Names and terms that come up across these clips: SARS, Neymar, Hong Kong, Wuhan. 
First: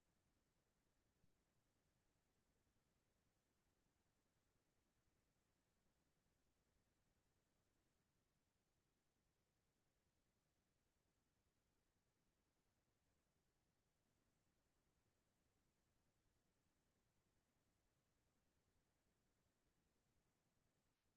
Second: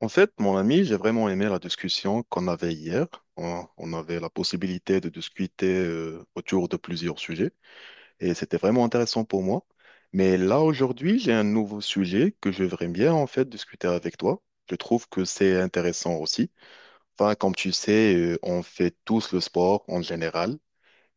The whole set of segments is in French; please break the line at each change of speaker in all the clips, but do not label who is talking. En fait, mon ami, j'ai vraiment aimé la discussion qu'on avait hier. On avait la possibilité de discuter autour de plusieurs sujets et c'était vraiment intéressant pour moi. Mais là, aujourd'hui, j'ai un nouveau sujet que je voudrais bien en fait discuter avec toi. Je trouve que c'est intéressant aussi. Enfin, comme tu sais, on fait tous le sport en général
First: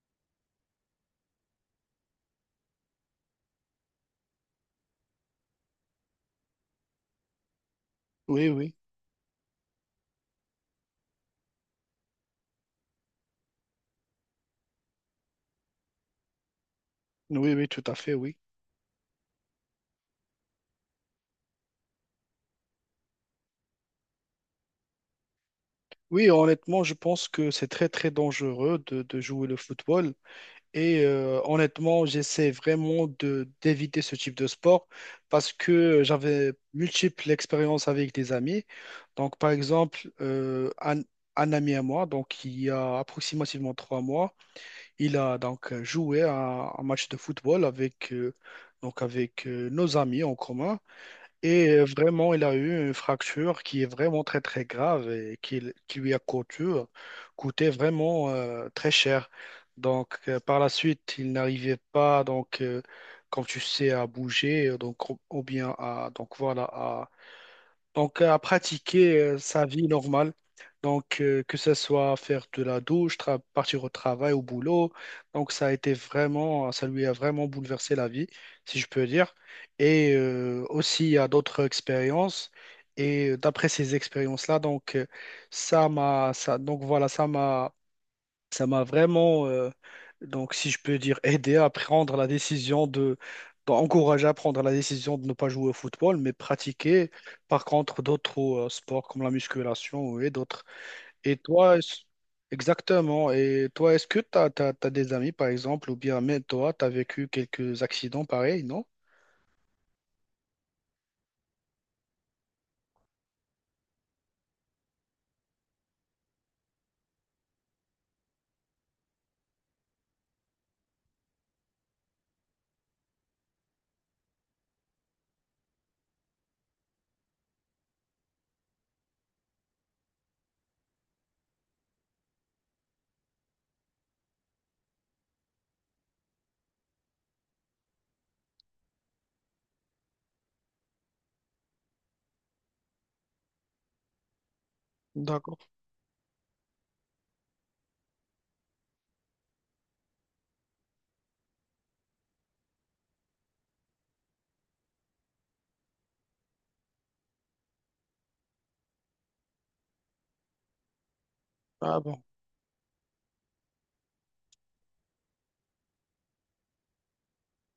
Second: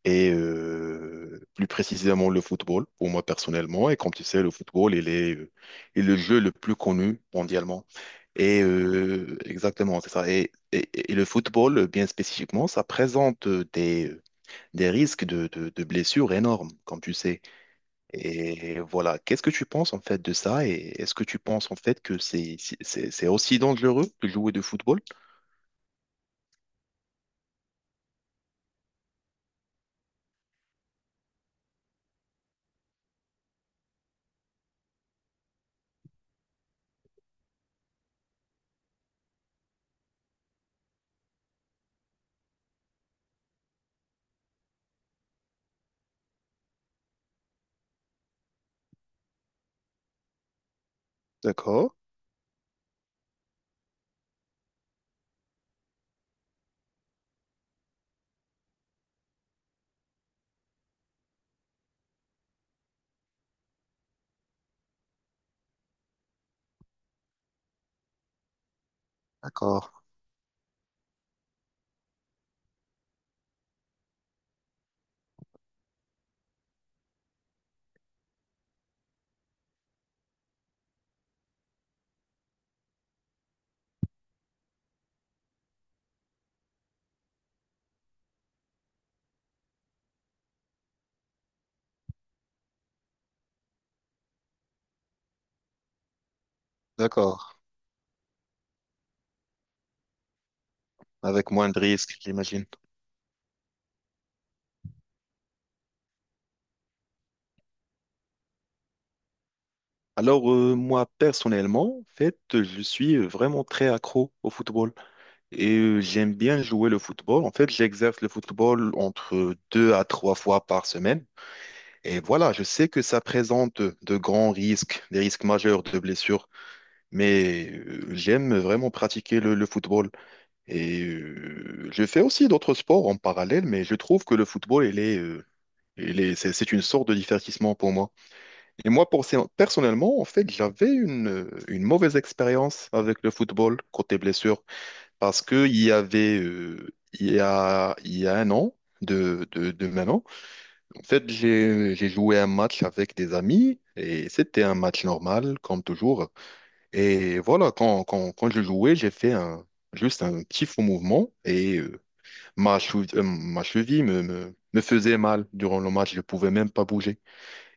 et plus précisément le football pour moi personnellement. Et comme tu sais, le football, est le jeu le plus connu mondialement.
Oui, oui,
Exactement, c'est ça. Et le football, bien spécifiquement, ça présente des risques de blessures énormes, comme tu sais.
oui, oui, tout à fait, oui.
Et voilà, qu'est-ce que tu penses en fait de ça? Et est-ce que tu penses en fait que c'est aussi dangereux de jouer de football?
Oui, honnêtement, je pense que c'est très, très dangereux de jouer le football. Et honnêtement, j'essaie vraiment de d'éviter ce type de sport parce que j'avais multiples expériences avec des amis. Donc, par exemple, un ami à moi, donc il y a approximativement 3 mois, il a donc joué à un match de football avec nos amis en commun. Et
D'accord,
vraiment, il a eu une fracture qui est vraiment très très grave et qui lui a coûté vraiment très cher. Donc par la suite, il n'arrivait pas comme tu sais à bouger donc ou bien à à pratiquer sa vie
d'accord,
normale. Donc, que ce soit faire de la douche, partir au travail, au boulot. Donc, ça a été vraiment, ça lui a vraiment bouleversé la vie, si je peux dire. Et aussi à d'autres expériences. Et d'après ces expériences-là, donc, ça m'a, ça, donc voilà, ça m'a vraiment, si je peux dire, aidé à prendre la décision d'encourager à prendre la décision de ne pas jouer au football, mais pratiquer
d'accord.
par contre d'autres sports comme la musculation et d'autres. Et
Avec moins
toi,
de
est-ce-
risques, j'imagine.
Exactement. Et toi, est-ce que tu as des amis, par exemple, ou bien même toi, tu as vécu quelques accidents pareils, non?
Alors, moi, personnellement, en fait, je suis vraiment très accro au football. Et j'aime bien jouer le football. En fait, j'exerce le football entre deux à trois fois par semaine. Et voilà, je sais que ça présente de grands risques, des risques majeurs de blessures, mais j'aime vraiment pratiquer le football. Et je fais aussi d'autres sports en parallèle, mais je trouve que le football, c'est une sorte de divertissement pour moi. Et moi, pour, personnellement, en fait, j'avais une mauvaise expérience avec le football côté blessure parce
D'accord.
qu'il y avait, il y a un an, de maintenant, en fait, j'ai joué un match avec des amis et c'était un match normal, comme toujours. Et voilà, quand je jouais, juste un petit faux mouvement et
Ah bon.
ma cheville me faisait mal durant le match, je pouvais même pas bouger.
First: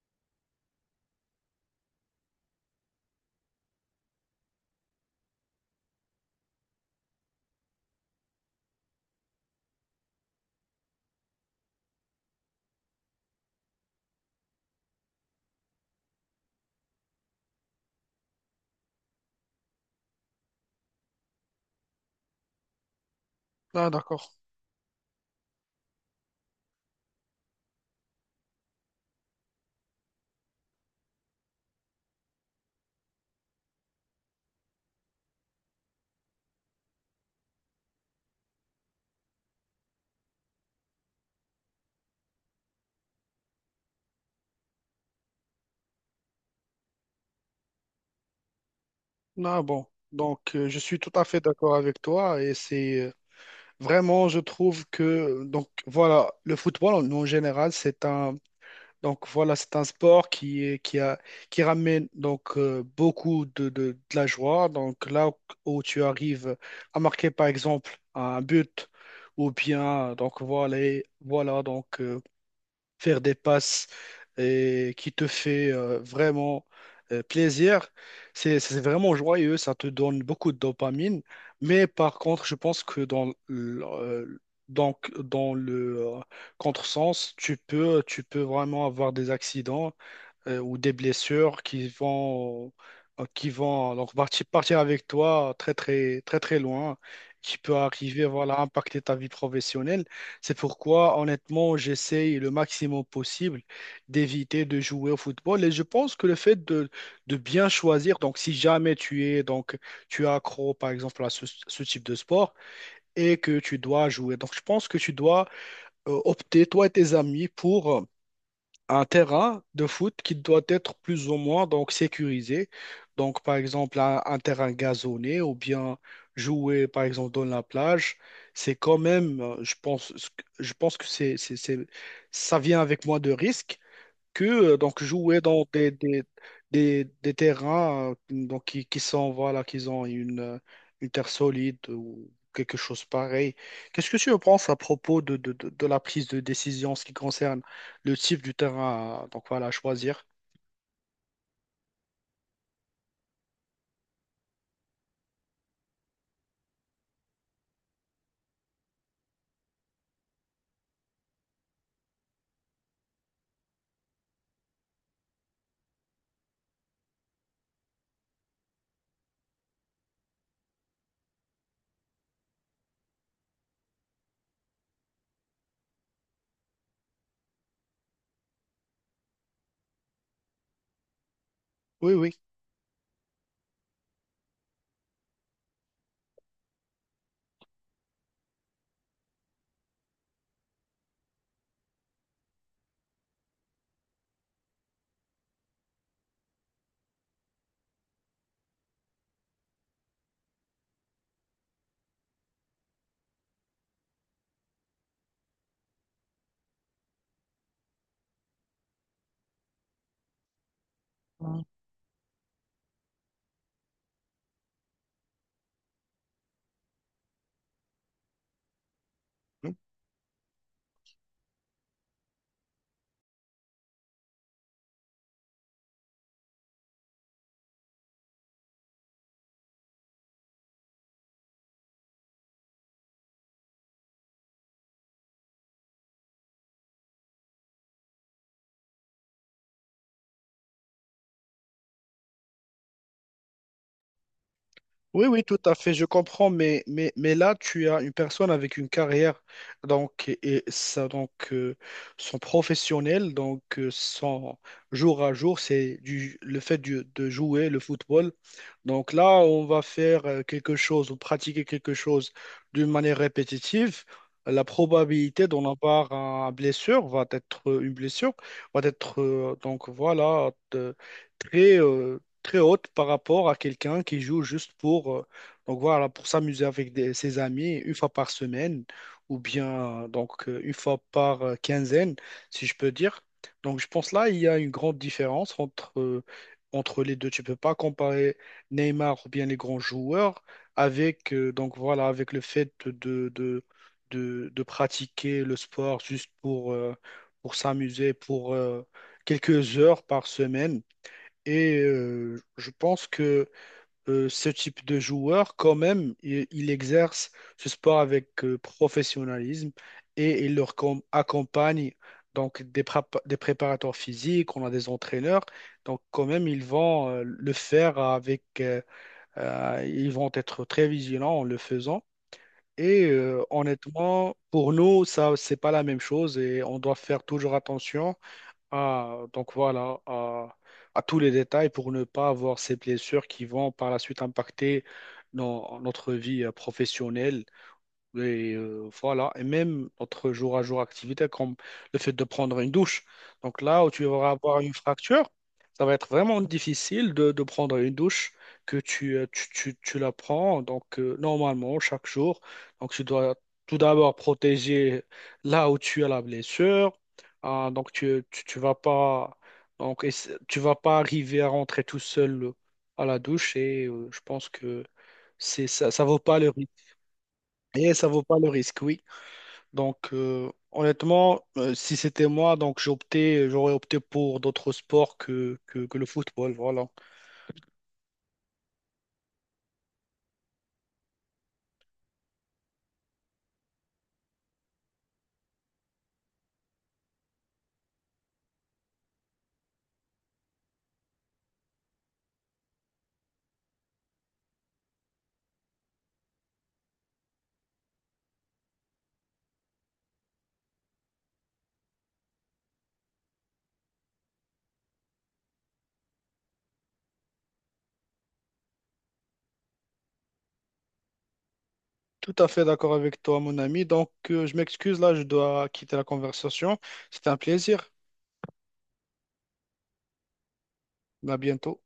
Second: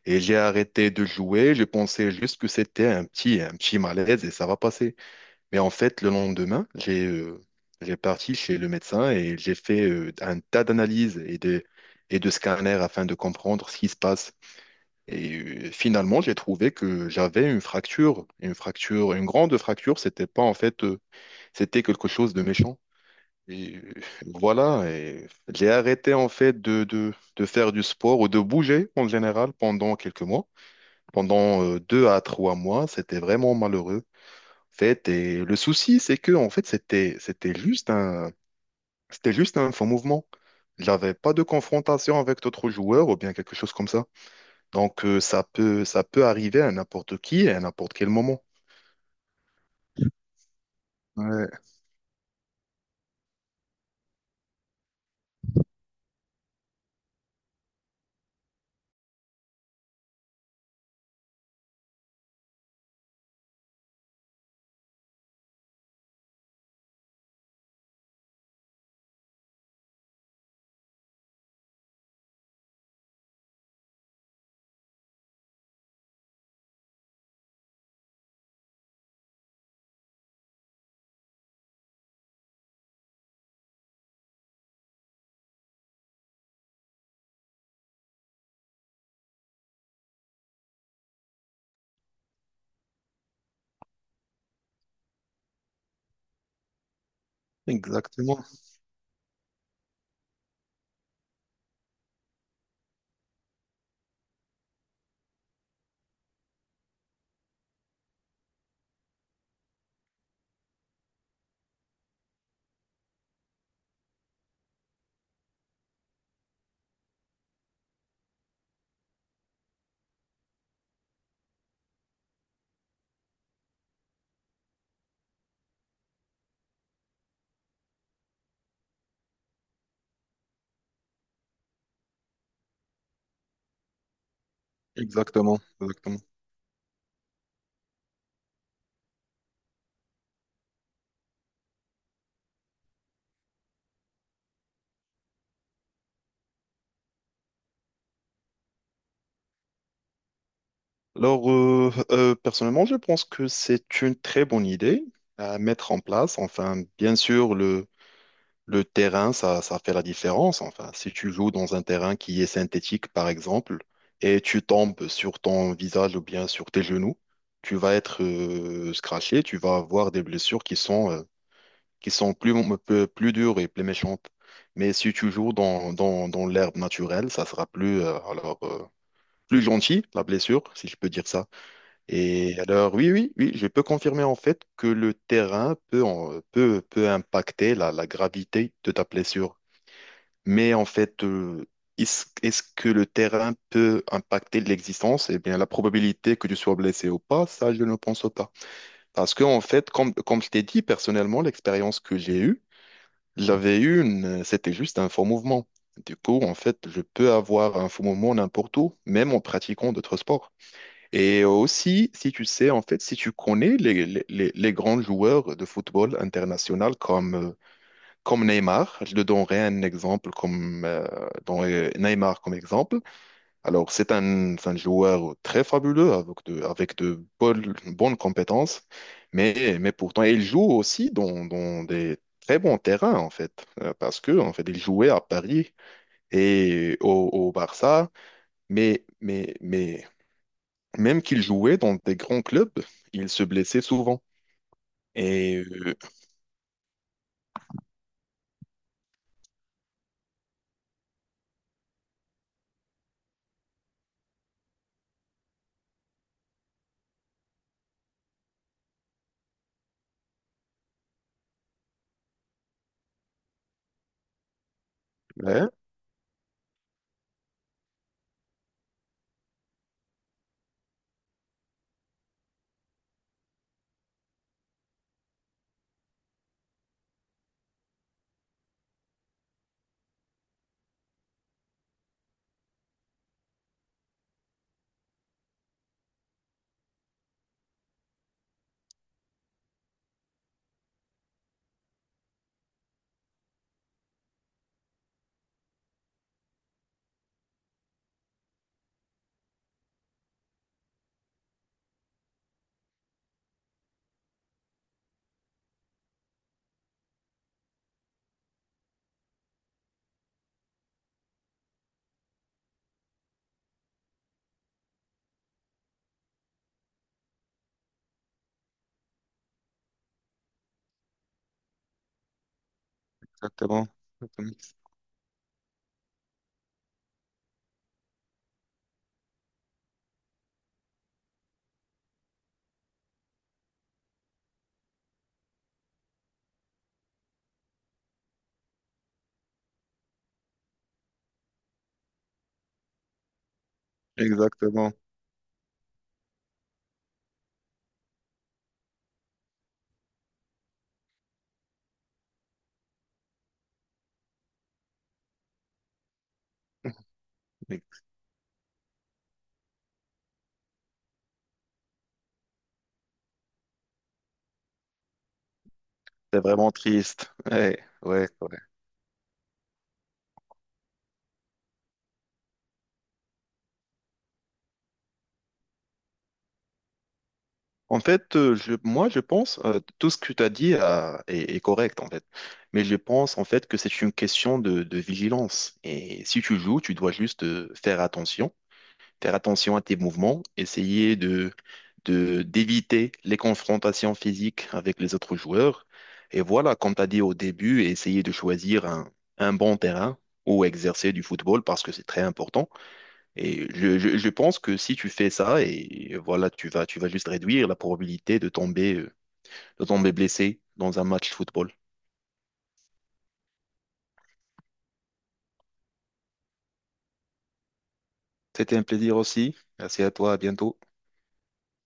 Et j'ai arrêté de jouer, je pensais juste que c'était un petit malaise et ça va passer. Mais en fait, le lendemain, j'ai parti chez le médecin et j'ai fait un tas d'analyses et de scanners afin de comprendre ce qui se passe. Et finalement, j'ai trouvé que j'avais une grande fracture. C'était pas en fait, c'était quelque chose de méchant. Et
Ah
euh,
d'accord.
voilà, et j'ai arrêté en fait de faire du sport ou de bouger en général pendant quelques mois. Pendant deux à trois mois, c'était vraiment malheureux fait, et le souci, c'est que en fait, c'était juste un faux mouvement. Il n'avait pas de confrontation avec d'autres joueurs ou bien quelque chose comme ça. Donc ça peut arriver à n'importe qui et à n'importe quel moment.
Ah bon. Donc, je suis tout à fait
Ouais,
d'accord avec toi et c'est vraiment, je trouve que donc voilà, le football en général, c'est un c'est un sport qui a qui ramène donc beaucoup de la joie. Donc là où tu arrives à marquer par exemple un but ou bien faire des passes et qui te fait vraiment plaisir. C'est vraiment joyeux, ça te donne beaucoup de dopamine. Mais par contre, je pense que dans le contresens, tu peux vraiment avoir des accidents ou des blessures qui vont donc partir avec toi très très très très loin, qui peut arriver
exactement,
voilà impacter ta vie professionnelle. C'est pourquoi honnêtement j'essaye le maximum possible d'éviter de jouer au football et je pense que le fait de bien choisir donc si jamais tu es accro par exemple à ce type de sport et que tu dois jouer donc je pense que tu dois opter toi et tes amis pour un terrain de foot qui doit être plus ou moins donc sécurisé. Donc, par exemple, un terrain gazonné ou bien jouer, par exemple, dans la plage, c'est quand même, je pense que ça vient avec moins de risques que donc jouer
exactement,
dans
exactement.
des terrains qui sont voilà qu'ils ont une terre solide ou quelque chose pareil. Qu'est-ce que tu en penses à propos de la prise de décision en ce qui concerne le type du terrain donc voilà à choisir?
Alors personnellement, je pense que c'est une très bonne idée à mettre en place. Enfin, bien sûr, le terrain, ça fait la différence. Enfin, si tu joues dans un terrain qui est synthétique, par exemple, et tu tombes sur ton visage ou bien sur tes genoux, tu vas être scratché, tu vas avoir des blessures qui sont plus, peu- plus dures et plus méchantes. Mais si tu joues dans l'herbe naturelle, ça sera plus, plus gentil, la blessure, si je peux dire ça.
Oui, oui.
Et alors, oui, oui, oui, je peux confirmer en fait que le terrain peut impacter la gravité de ta blessure. Mais en fait, est-ce que le terrain peut impacter l'existence? Eh bien, la probabilité que tu sois blessé ou pas, ça, je ne pense pas. Parce que, en fait, comme je t'ai dit, personnellement, l'expérience que j'ai eue, j'avais eu une, c'était juste un faux mouvement. Du coup, en fait, je peux avoir un faux mouvement n'importe où, même en pratiquant d'autres sports. Et aussi, si tu sais, en fait, si tu connais les grands joueurs de football international comme Neymar, je le donnerai un exemple Neymar comme exemple. Alors, c'est un joueur très fabuleux avec de bonnes compétences, mais pourtant, il joue aussi dans des très bons terrains, en fait, parce que, en fait, il jouait à Paris et au Barça, mais même qu'il jouait dans des grands clubs, il se blessait souvent.
Oui, oui, tout
Et,
à fait,
euh,
je comprends, mais là, tu as une personne avec une carrière, donc, et ça, donc, son professionnel, donc, son jour à jour, c'est le fait de jouer le football. Donc là, on va faire quelque chose ou pratiquer quelque chose d'une manière répétitive. La probabilité
ouais,
d'en avoir une blessure, va être, très, très haute par rapport à quelqu'un qui joue juste pour, pour s'amuser avec ses amis une fois par semaine ou bien une fois par quinzaine, si je peux dire. Donc je pense là, il y a une grande différence entre les deux. Tu peux pas comparer Neymar ou bien les grands joueurs avec, avec le fait de pratiquer le sport juste pour s'amuser, quelques heures par semaine. Et je pense que ce type de joueur, quand même, il exerce ce sport avec professionnalisme et il leur accompagne donc des, des préparateurs physiques, on a des entraîneurs. Donc quand même, ils vont le faire avec ils vont être très vigilants en le faisant. Et
exactement.
honnêtement, pour nous, ça, c'est pas la même chose et on doit faire toujours attention donc voilà, à tous les détails pour ne pas avoir ces blessures qui vont par la suite impacter notre vie professionnelle et voilà, et même notre jour à jour activité, comme le fait de prendre une douche. Donc là où tu vas avoir une
Exactement.
fracture, ça va être vraiment difficile de prendre une douche que tu la prends. Donc normalement, chaque jour, donc tu dois tout d'abord protéger là où tu as la blessure. Ah, donc
Exactement.
tu vas pas, tu vas pas arriver à rentrer tout seul à la douche et je pense que ça vaut pas
C'est
le
vraiment
risque.
triste. Ouais,
Et ça vaut
ouais,
pas le
ouais.
risque, oui. Donc, honnêtement, si c'était moi, j'aurais opté pour d'autres sports que le football. Voilà.
En fait, moi, je pense tout ce que tu as dit est correct, en fait. Mais je pense, en fait, que c'est une question de vigilance. Et si tu joues, tu dois juste faire attention à tes mouvements, essayer d'éviter les confrontations physiques avec les autres joueurs. Et voilà, comme tu as dit au début, essayer de choisir un bon terrain où exercer du football parce que c'est très important. Et je pense que si tu fais ça, et voilà, tu vas juste réduire la probabilité de tomber blessé dans un match football.
Tout à fait d'accord avec toi, mon ami. Donc, je m'excuse, là, je dois quitter la conversation. C'était un plaisir.
C'était un plaisir aussi. Merci à toi, à bientôt.
À bientôt.